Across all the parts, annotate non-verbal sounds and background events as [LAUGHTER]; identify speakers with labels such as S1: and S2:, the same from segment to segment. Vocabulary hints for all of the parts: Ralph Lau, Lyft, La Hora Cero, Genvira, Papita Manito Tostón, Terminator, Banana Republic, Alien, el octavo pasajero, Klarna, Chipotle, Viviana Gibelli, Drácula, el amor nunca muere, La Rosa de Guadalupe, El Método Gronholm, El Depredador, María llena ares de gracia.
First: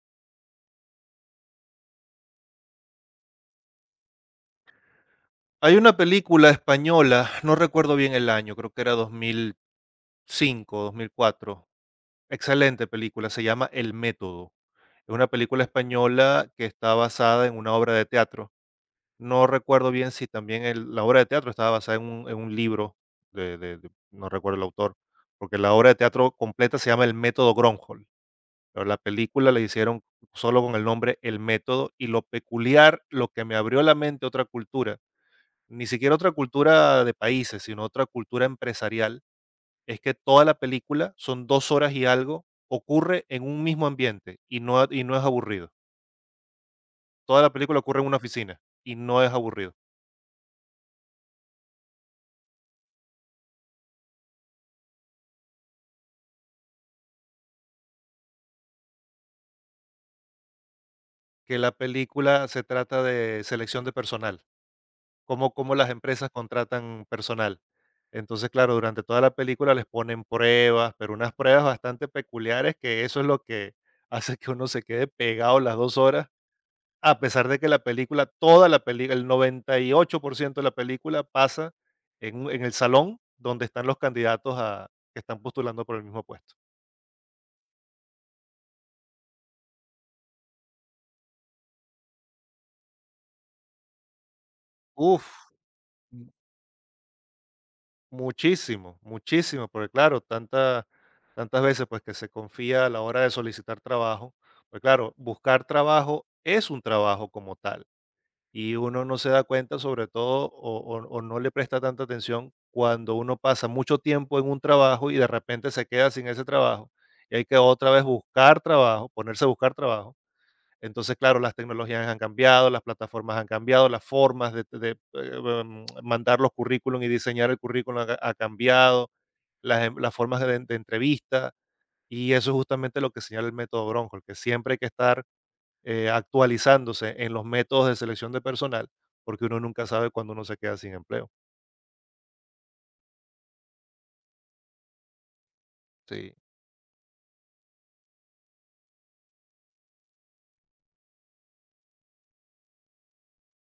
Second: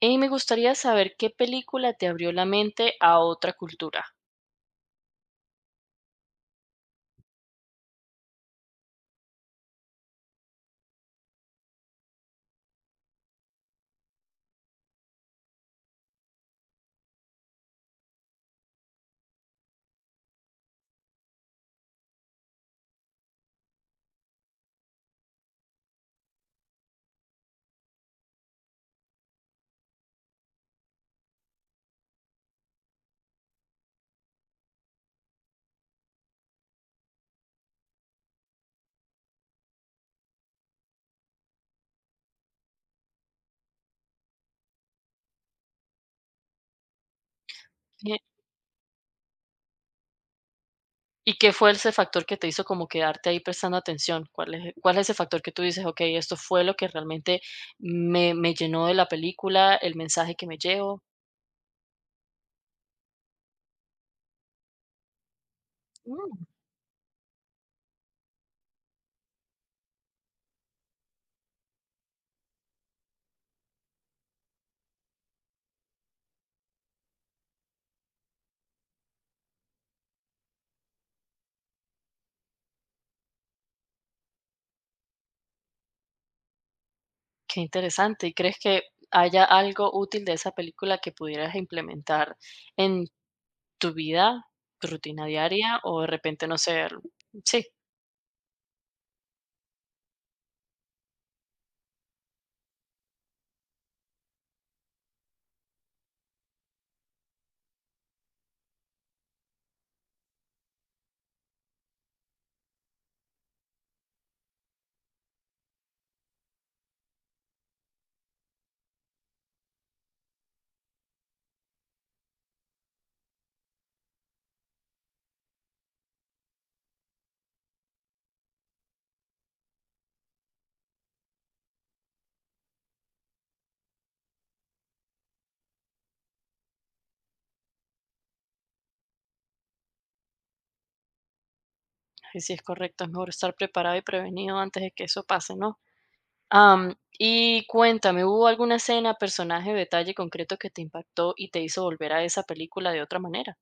S1: Y me gustaría saber qué película te abrió la mente a otra cultura.
S2: Hay una película española, no recuerdo bien el año, creo que era 2005, 2004. Excelente película, se llama El Método. Es una película española que está basada en una obra de teatro. No recuerdo bien si también la obra de teatro estaba basada en un libro, no recuerdo el autor, porque la obra de teatro completa se llama El Método Gronholm, pero la película la hicieron solo con el nombre El Método. Y lo peculiar, lo que me abrió la mente a otra cultura, ni siquiera otra cultura de países, sino otra cultura empresarial, es que toda la película, son 2 horas y algo, ocurre en un mismo ambiente y no es aburrido. Toda la película ocurre en una
S1: Eh,
S2: oficina y no es aburrido.
S1: ¿Y qué fue ese factor que te hizo como quedarte ahí prestando atención? ¿Cuál es ese factor que tú dices, ok, esto fue lo que realmente me llenó de la película, el mensaje que me llevo?
S2: Que la película se trata de selección de personal, cómo las empresas
S1: Mm,
S2: contratan personal. Entonces, claro, durante toda la película les ponen pruebas, pero unas pruebas bastante peculiares, que eso es lo que hace que uno se quede pegado las 2 horas. A pesar de que la película, toda la película, el 98% de la película pasa en un en el salón donde están los candidatos a que están postulando por el mismo puesto.
S1: qué interesante. ¿Y crees que haya algo útil de esa película que pudieras implementar en tu vida, tu rutina
S2: Uf.
S1: diaria, o de
S2: M
S1: repente, no sé, sí,
S2: muchísimo, muchísimo, porque claro, tantas veces, pues, que se confía a la hora de solicitar trabajo, pues claro, buscar trabajo es un trabajo como tal. Y uno no se da cuenta, sobre todo, o no le presta tanta atención cuando uno pasa mucho tiempo en un trabajo y de repente se queda sin ese trabajo y hay que otra vez buscar trabajo, ponerse a buscar trabajo. Entonces, claro, las tecnologías han cambiado, las plataformas han cambiado, las formas de mandar los currículum y diseñar el currículum ha cambiado, las formas de entrevista, y eso es justamente lo que señala el método Bronco, que siempre hay que estar actualizándose en los métodos de selección de personal, porque uno nunca sabe cuándo uno se queda sin empleo.
S1: ahí sí es correcto, es mejor estar preparado y prevenido antes de que eso pase, ¿no?
S2: Sí.
S1: Am, y cuéntame, ¿hubo alguna escena, personaje o detalle concreto que te impactó y te hizo volver a esa película de otra manera?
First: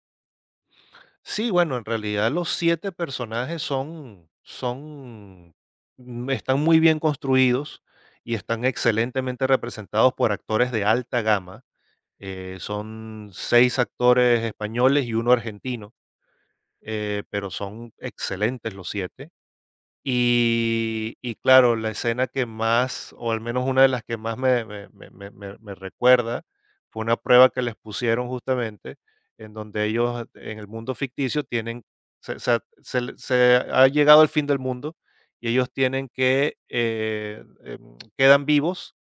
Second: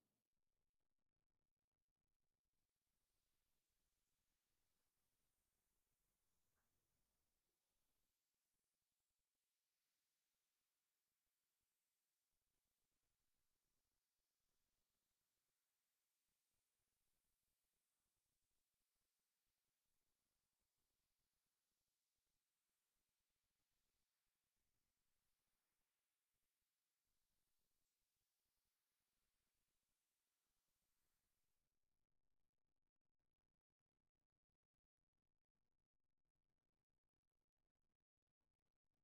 S2: Sí, bueno, en realidad los siete personajes son están muy bien construidos y están excelentemente representados por actores de alta gama. Son seis actores españoles y uno argentino, pero son excelentes los siete. Y claro, la escena que más, o al menos una de las que más me recuerda, fue una prueba que les pusieron justamente, en donde ellos, en el mundo ficticio, tienen, se ha llegado el fin del mundo y ellos tienen que, quedan vivos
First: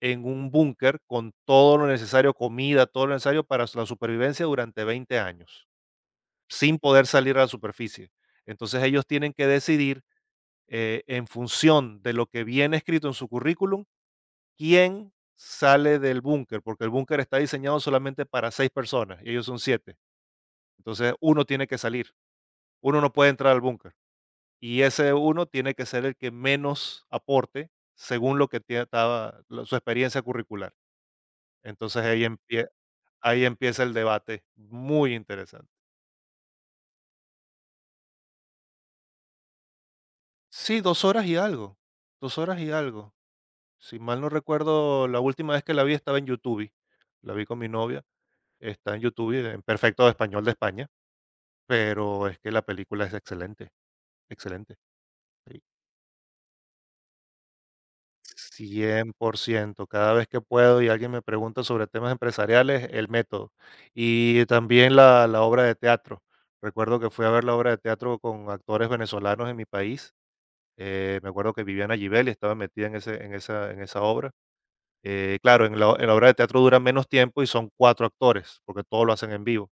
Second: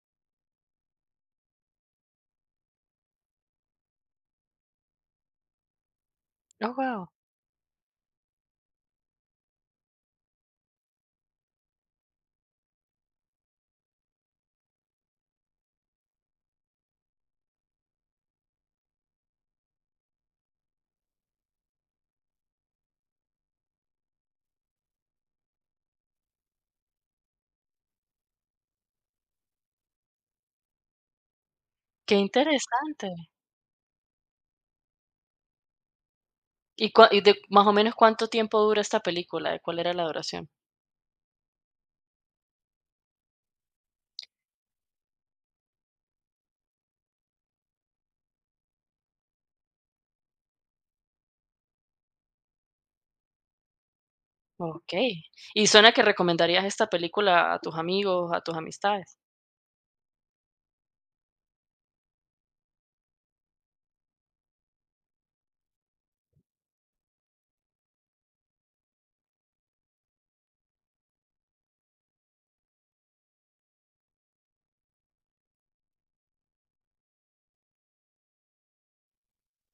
S2: en un búnker con todo lo necesario, comida, todo lo necesario para la supervivencia durante 20 años,
S1: Oh,
S2: sin poder
S1: guau,
S2: salir a la superficie. Entonces, ellos tienen que decidir, en función de lo que viene escrito en su currículum, quién sale del búnker, porque el búnker está diseñado solamente para seis personas y ellos son siete. Entonces uno tiene que salir, uno no puede entrar al búnker y ese uno tiene que ser el que menos aporte según lo que tie- estaba lo- su experiencia curricular. Entonces
S1: qué
S2: ahí, empie-
S1: interesante.
S2: Ahí empieza el debate muy interesante.
S1: ¿Y de más o menos cuánto tiempo dura esta película? ¿De cuál era la duración?
S2: Sí, dos horas y algo, dos horas y algo. Si mal no recuerdo, la última vez que la vi estaba en YouTube, la vi con mi novia. Está en YouTube y en perfecto español de España, pero es que la película es excelente, excelente,
S1: Ok.
S2: sí,
S1: Y suena que recomendarías esta película a tus amigos, a tus
S2: cien
S1: amistades.
S2: por ciento. Cada vez que puedo y alguien me pregunta sobre temas empresariales, El Método. Y también la obra de teatro. Recuerdo que fui a ver la obra de teatro con actores venezolanos en mi país. Me acuerdo que Viviana Gibelli estaba metida en ese en esa obra. Claro, en la obra de teatro dura menos tiempo y son 4 actores, porque todo lo hacen en vivo.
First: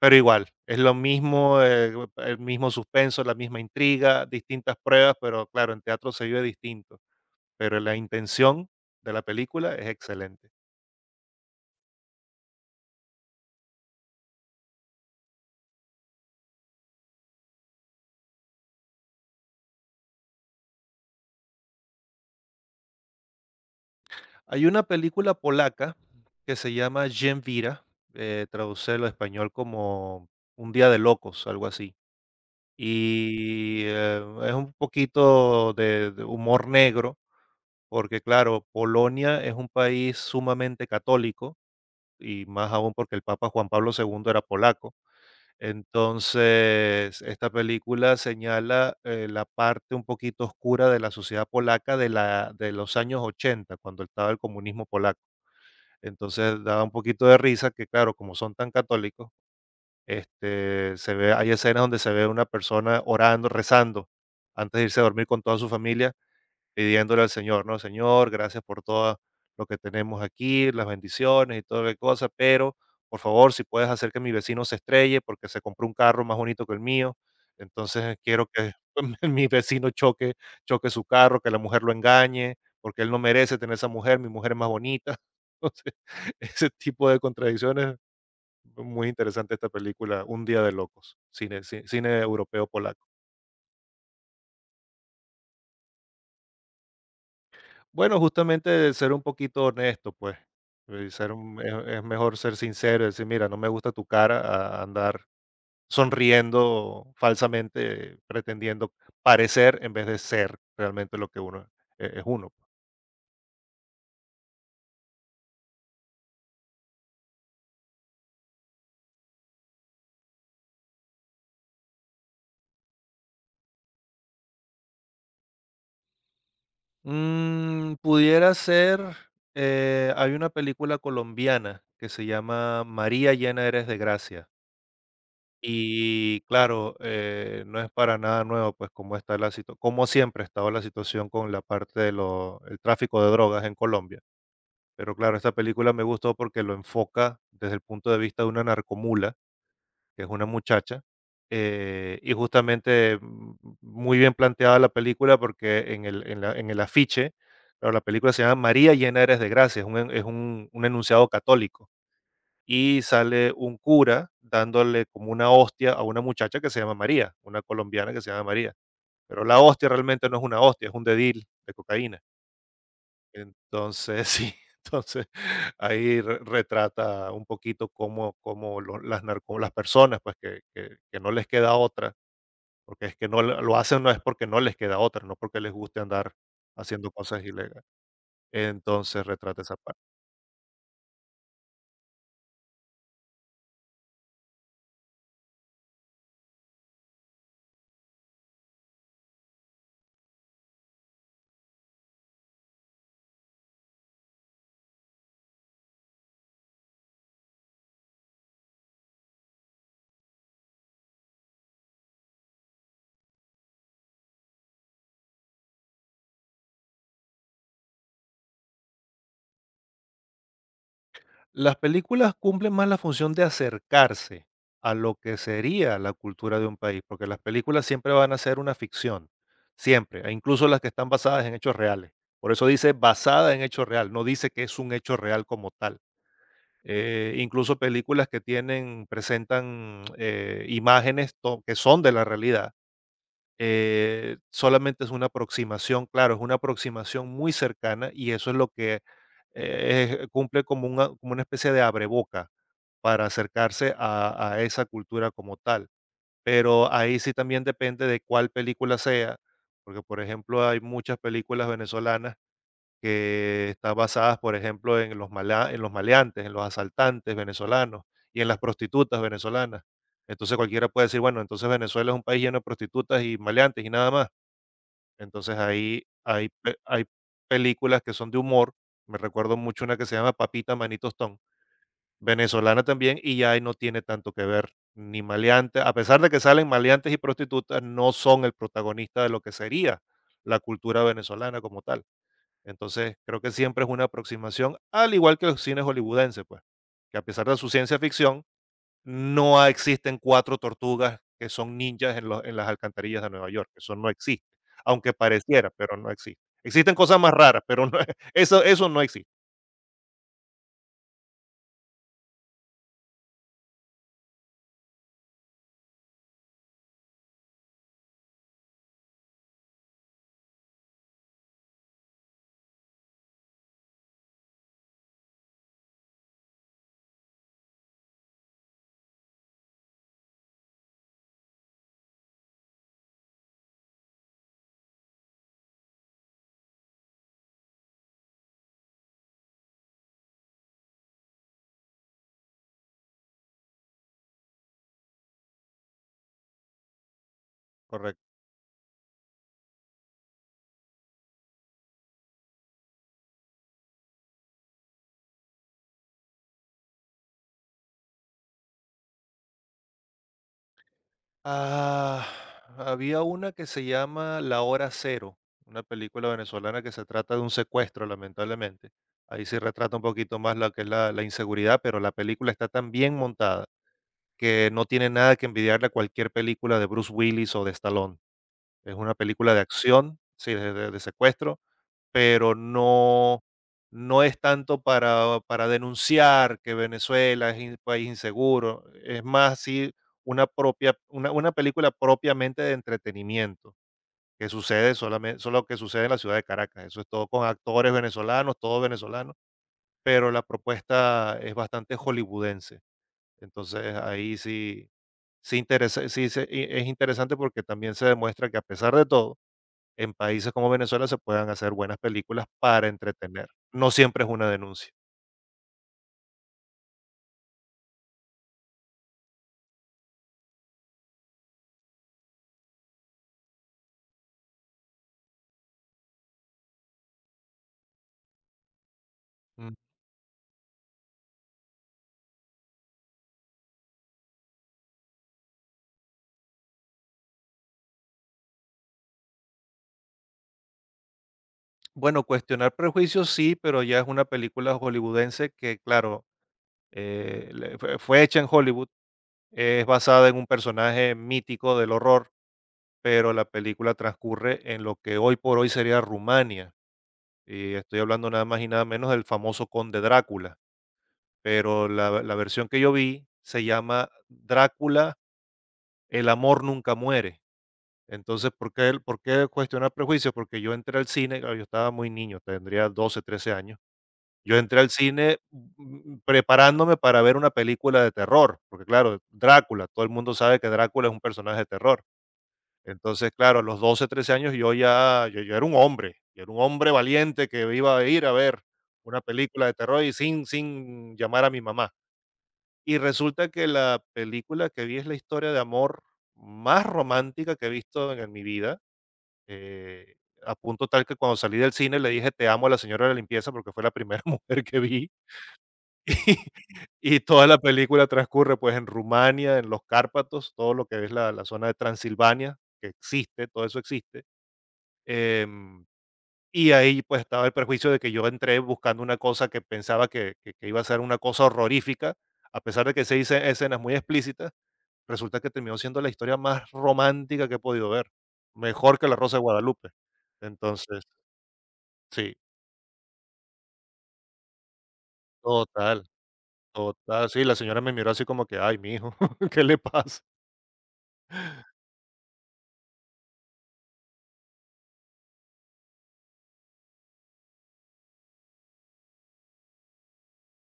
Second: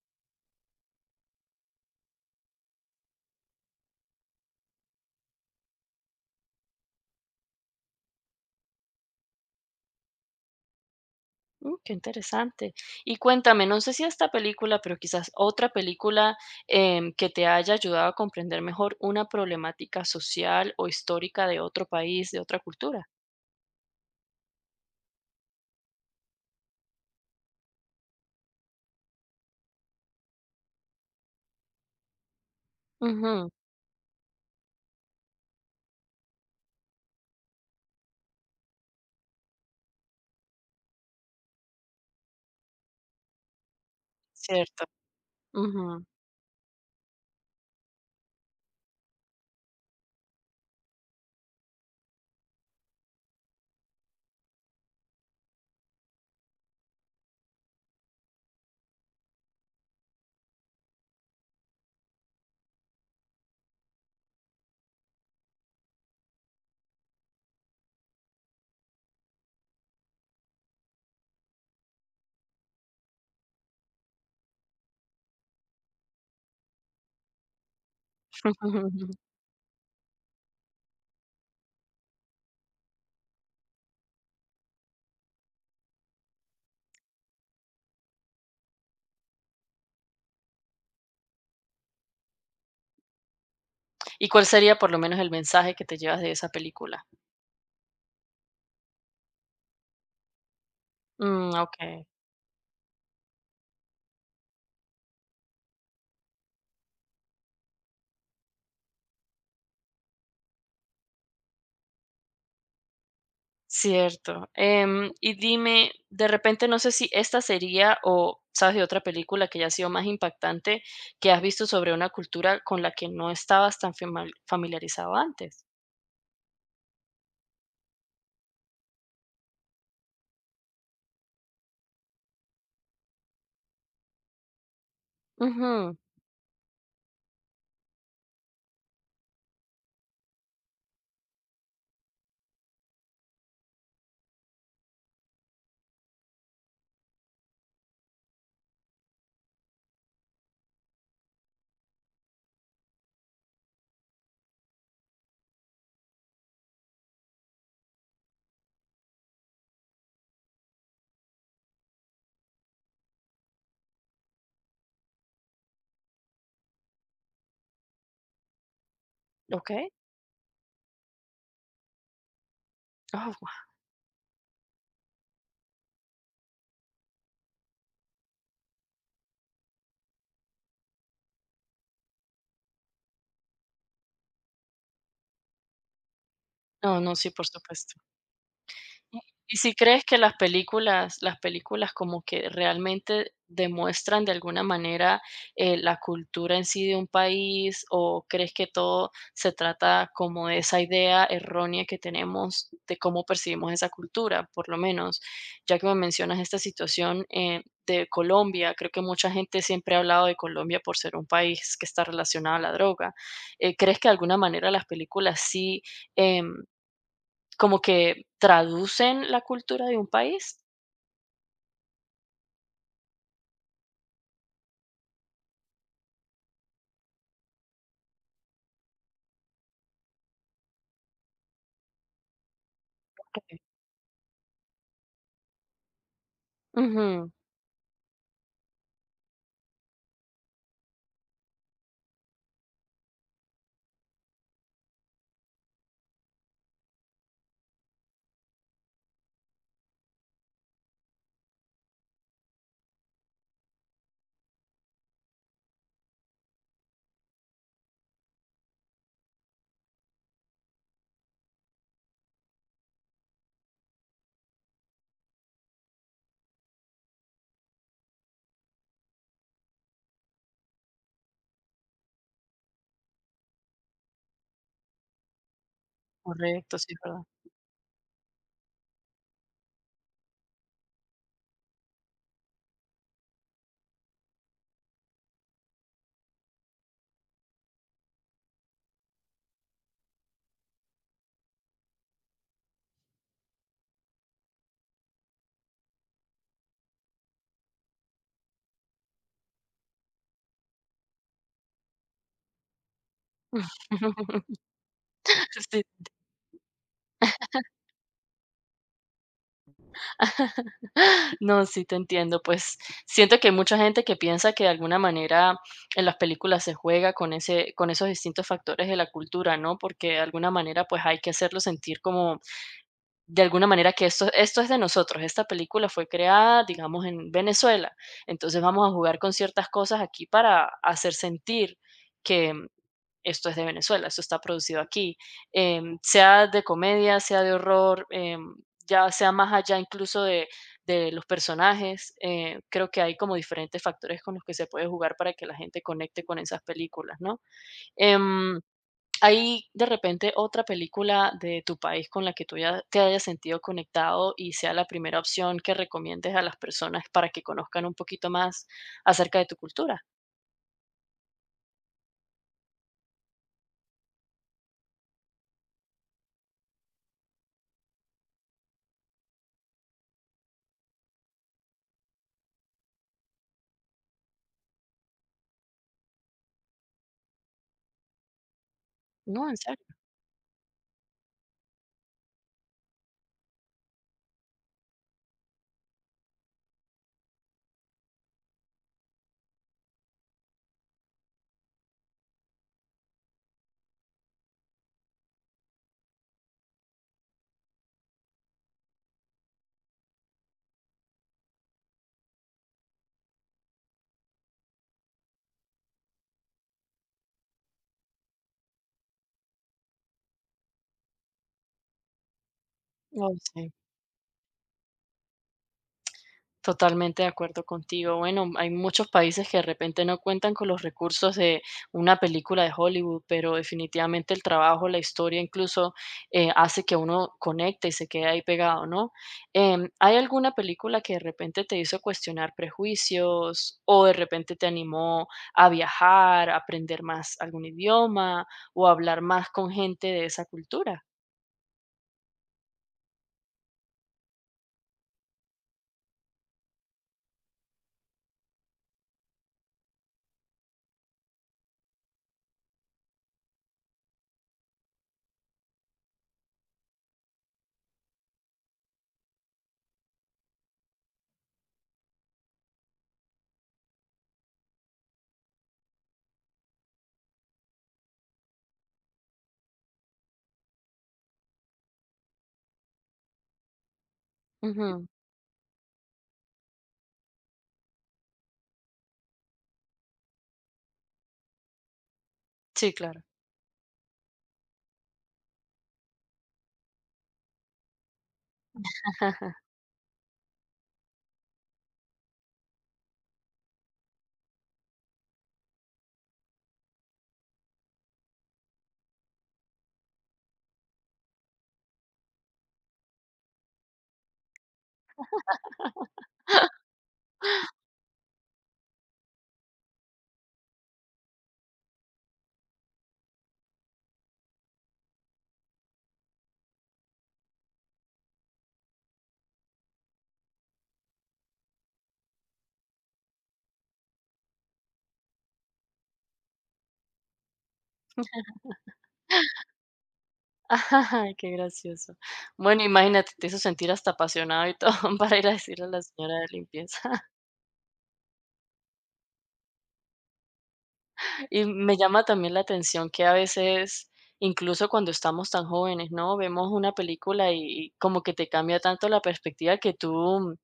S2: Pero igual, es lo mismo, el mismo suspenso, la misma intriga, distintas pruebas, pero claro, en teatro se vive distinto, pero la intención de la película es excelente.
S1: Mm, qué interesante. Y cuéntame, no sé si esta película, pero quizás otra película que te haya ayudado a comprender mejor una problemática social o histórica de otro país, de otra cultura.
S2: Hay una película polaca que se llama Genvira, traducirlo al español como Un día de locos, algo así.
S1: Ujú.
S2: Y, es un poquito de humor negro, porque claro, Polonia es un país sumamente católico, y más aún porque el papa Juan Pablo segundo era
S1: Cierto.
S2: polaco.
S1: Ujú.
S2: Entonces, esta película señala, la parte un poquito oscura de la sociedad polaca de, la, de los años ochenta, cuando estaba el comunismo polaco. Entonces, daba un poquito de risa que, claro, como son tan católicos, este, se ve, hay escenas donde se ve una persona orando, rezando, antes de irse a dormir con toda su familia pidiéndole al Señor, ¿no? Señor, gracias por todo lo que tenemos aquí, las bendiciones y toda la cosa, pero por favor, si puedes hacer que mi vecino se estrelle porque se compró un carro más bonito que el mío, entonces quiero
S1: [LAUGHS]
S2: que
S1: ujú,
S2: [LAUGHS]
S1: ujú.
S2: mi vecino choque, choque su carro, que la mujer lo engañe, porque él no merece tener esa mujer, mi mujer es más bonita. [LAUGHS] Entonces, ese tipo de contradicciones, muy interesante esta película, Un día de locos, cine europeo polaco.
S1: ¿Y cuál sería por lo menos el mensaje que te llevas de esa película?
S2: Bueno, justamente de ser un poquito honesto, pues, ser
S1: Mm,
S2: un es
S1: okey,
S2: mejor ser sincero, decir: "Mira, no me gusta tu cara", a andar sonriendo falsamente, pretendiendo parecer en vez de ser realmente lo que uno es uno.
S1: cierto. Em, y dime, de repente, no sé si esta sería o sabes de otra película que haya sido más impactante que has visto sobre una cultura con la que no estabas tan fema familiarizado antes.
S2: Mm, pudiera ser, hay una película colombiana que se llama María llena eres de gracia.
S1: Ujú,
S2: Y claro, no es para nada nuevo, pues como siempre ha estado la situación con la parte de lo, el tráfico de drogas en Colombia. Pero claro, esta película me gustó porque lo enfoca desde el punto de vista de una narcomula, que es una muchacha, y justamente muy bien planteada la película porque en en el afiche, claro, la película se llama María llena eres de gracia, es un enunciado católico y sale un cura dándole como una hostia a una muchacha que se llama María, una colombiana que se llama María. Pero la hostia
S1: okey.
S2: realmente no es una hostia, es un dedil de cocaína.
S1: Oh, guau.
S2: Entonces, [LAUGHS] sí, entonces retrata un poquito cómo, las personas, pues que no les queda otra, porque es que lo hacen, no es porque no les queda otra, no porque les guste andar
S1: No,
S2: haciendo
S1: no, sí,
S2: cosas
S1: por
S2: ilegales.
S1: supuesto. ¿Y
S2: Entonces
S1: y
S2: retrata
S1: si
S2: esa parte.
S1: crees que las películas como que realmente demuestran de alguna manera, la cultura en sí de un país, o crees que todo se trata como de esa idea errónea que tenemos de cómo percibimos esa cultura? Por lo menos, ya que me mencionas esta situación, de Colombia, creo que mucha gente siempre ha hablado de Colombia por ser un país que está relacionado a la droga, ¿crees que de alguna manera las películas sí, em, como que traducen la cultura de un país?
S2: Las películas cumplen más la función de acercarse a lo que sería la cultura de un país, porque las películas siempre van a ser una ficción, siempre, e incluso las que están basadas en hechos reales. Por eso dice basada
S1: Okey.
S2: en hecho real, no dice que es un hecho real como tal.
S1: Ujú.
S2: Incluso películas que tienen, presentan, que son de la realidad, solamente es una aproximación, claro, es una aproximación muy cercana y eso es lo que cumple como una especie de abreboca para acercarse a esa cultura como tal. Pero ahí sí también depende de cuál película sea, porque por ejemplo hay muchas películas venezolanas que están basadas, por ejemplo, en en los maleantes, en los asaltantes venezolanos y en las prostitutas venezolanas. Entonces cualquiera puede decir, bueno, entonces Venezuela es un país lleno de prostitutas y maleantes y nada más.
S1: Correcto, sí,
S2: Hay
S1: verdad.
S2: películas que son de humor. Me recuerdo mucho una que se llama Papita Manito Tostón, venezolana también, y ya ahí no tiene tanto que ver ni maleantes. A pesar de que salen maleantes y prostitutas, no son el protagonista de lo que sería la cultura venezolana como tal. Entonces, creo que siempre es una aproximación, al igual que los cines hollywoodenses, pues, que a pesar de su ciencia ficción, no ha- existen cuatro tortugas que son ninjas en, en las alcantarillas de Nueva York. Eso no existe,
S1: [LAUGHS]
S2: aunque pareciera,
S1: Sí.
S2: pero no existe. Existen cosas más raras, [LAUGHS] eso no existe,
S1: [LAUGHS] No, sí te entiendo. Pues, siento que hay mucha gente que piensa que de alguna manera en las películas se juega con ese con esos distintos factores de la cultura, ¿no? Porque de alguna manera, pues, hay que hacerlo sentir como de alguna manera que esto es de nosotros. Esta película fue creada, digamos, en Venezuela, entonces vamos a jugar con ciertas cosas aquí para hacer sentir que esto es de Venezuela, esto está producido aquí, em, sea de comedia, sea de horror, ya sea más allá incluso de los personajes, creo que hay como diferentes factores con los que se puede jugar para que la gente conecte con esas películas, ¿no?
S2: correcto.
S1: Em, ¿hay de repente otra película de tu país con la que tú ya te hayas sentido conectado y sea la primera opción que recomiendes a las personas para que conozcan un poquito más acerca de tu cultura?
S2: Ah, había una que se llama La Hora Cero, una película venezolana que se trata de un secuestro, lamentablemente. Ahí se retrata un poquito más lo que es la, la inseguridad, pero la película está tan bien montada que no tiene nada que envidiarle a cualquier película de Bruce Willis o de Stallone. Es una
S1: No,
S2: película
S1: en
S2: de
S1: serio.
S2: acción, sí, de secuestro, pero no, no es tanto para denunciar que Venezuela es un país inseguro. Es más, sí, una película propiamente de entretenimiento que sucede solo que sucede en la ciudad de Caracas. Eso es todo con actores venezolanos, todo venezolano, pero la propuesta es bastante hollywoodense. Entonces ahí sí, sí, interesa sí, se i es interesante porque también se demuestra que a pesar de todo, en países como Venezuela se puedan hacer buenas películas para
S1: Oh,
S2: entretener.
S1: sí.
S2: No siempre es una denuncia.
S1: Totalmente de acuerdo contigo. Bueno, hay muchos países que de repente no cuentan con los recursos de una película de Hollywood, pero definitivamente el trabajo, la historia incluso hace que uno conecte y se quede ahí pegado, ¿no?
S2: Mm,
S1: Em, ¿hay alguna película que de repente te hizo cuestionar prejuicios o de repente te animó a viajar, a aprender más algún idioma o a hablar más con gente de esa cultura?
S2: bueno, cuestionar prejuicios sí, pero ya es una película hollywoodense que, claro, le fue hecha en Hollywood, es basada en un personaje mítico del horror, pero la película transcurre en lo que hoy por hoy sería Rumania, y estoy hablando nada más y nada menos del famoso conde Drácula. Pero la versión que yo vi se llama Drácula, el amor nunca muere. Entonces, ¿por qué cuestionar prejuicios? Porque yo entré al cine, claro, yo estaba muy niño, tendría 12 13 años. Yo entré al
S1: Ujú,
S2: cine, mm, preparándome para ver una película de terror, porque claro, Drácula, todo el mundo sabe que Drácula es un personaje de terror.
S1: sí, claro.
S2: Entonces, claro, a los 12 13 años yo era un hombre, yo era un hombre valiente que iba a ir a ver una película de terror y sin llamar a mi mamá. Y resulta que la película que vi es la historia de amor más romántica que he visto en mi vida. Eh, a punto tal que cuando salí del cine le dije te amo a la señora de la limpieza porque fue la primera [LAUGHS] mujer que vi. [LAUGHS] Y, toda la película transcurre pues en Rumania, en los Cárpatos, todo lo que es la zona de Transilvania, que existe, todo eso existe. Em, y ahí pues estaba el perjuicio de que yo entré buscando una cosa que pensaba que iba a ser una cosa horrorífica, a pesar de que se dice escenas muy explícitas, resulta que terminó siendo la historia más romántica que he podido ver, mejor que La Rosa de Guadalupe. Entonces,
S1: [LAUGHS] Ay, qué gracioso.
S2: sí,
S1: Bueno, imagínate, te hizo sentir hasta apasionado y todo [LAUGHS] para ir a decirle a la
S2: total,
S1: señora de limpieza.
S2: total.
S1: [LAUGHS]
S2: Sí, la señora me miró así como que: "Ay, mijo, [LAUGHS] ¿qué le pasa?".
S1: Y me llama también la atención que a veces, incluso cuando estamos tan jóvenes, ¿no? Vemos una película y como que te cambia tanto la perspectiva que tú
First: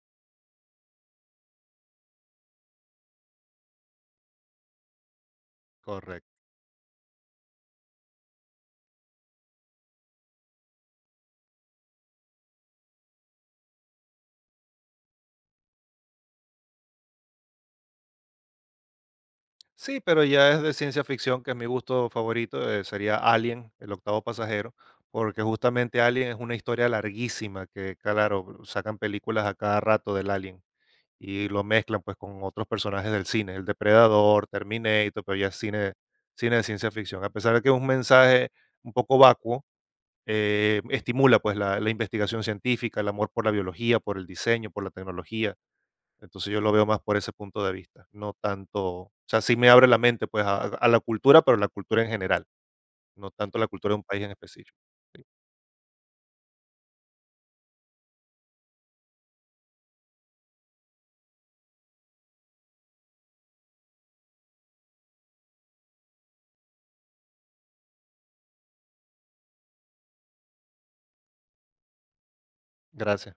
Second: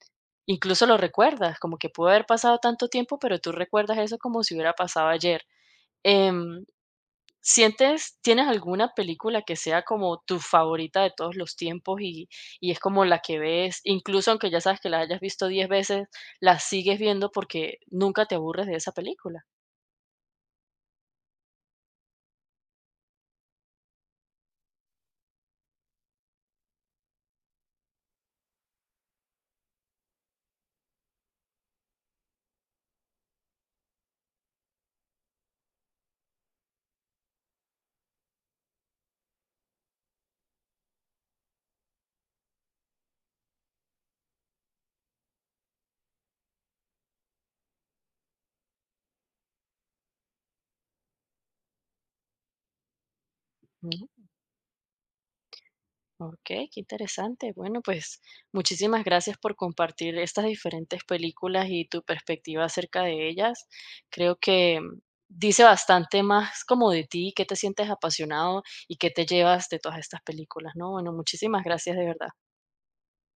S1: incluso lo recuerdas, como que pudo haber pasado tanto tiempo, pero tú recuerdas eso como si hubiera pasado ayer.
S2: Correcto.
S1: Em, ¿sientes tienes alguna película que sea como tu favorita de todos los tiempos y es como la que ves, incluso aunque ya sabes que la hayas visto 10 veces, la sigues viendo porque nunca te aburres de esa película?
S2: Sí, pero ya es de ciencia ficción, que es mi gusto favorito, sería Alien, el octavo pasajero, porque justamente Alien es una historia larguísima que, claro, sacan películas a cada rato del Alien. Y lo mezclan, pues, con otros personajes del cine, El Depredador, Terminator, pero ya es cine de ciencia ficción. A pesar de que es un mensaje un poco vacuo, estimula, pues, la investigación científica, el amor por la biología, por el diseño, por la tecnología. Entonces, yo lo veo más por ese punto de vista, no tanto, o sea, sí me abre la mente, pues, a la cultura, pero la cultura en general. No tanto la cultura de un
S1: Mm,
S2: país en específico. Sí.
S1: okey, qué interesante. Bueno, pues, muchísimas gracias por compartir estas diferentes películas y tu perspectiva acerca de ellas. Creo que mm, dice bastante más como de ti, qué te sientes apasionado y qué te llevas de todas estas películas, ¿no? Bueno, muchísimas gracias, de verdad.
S2: Gracias.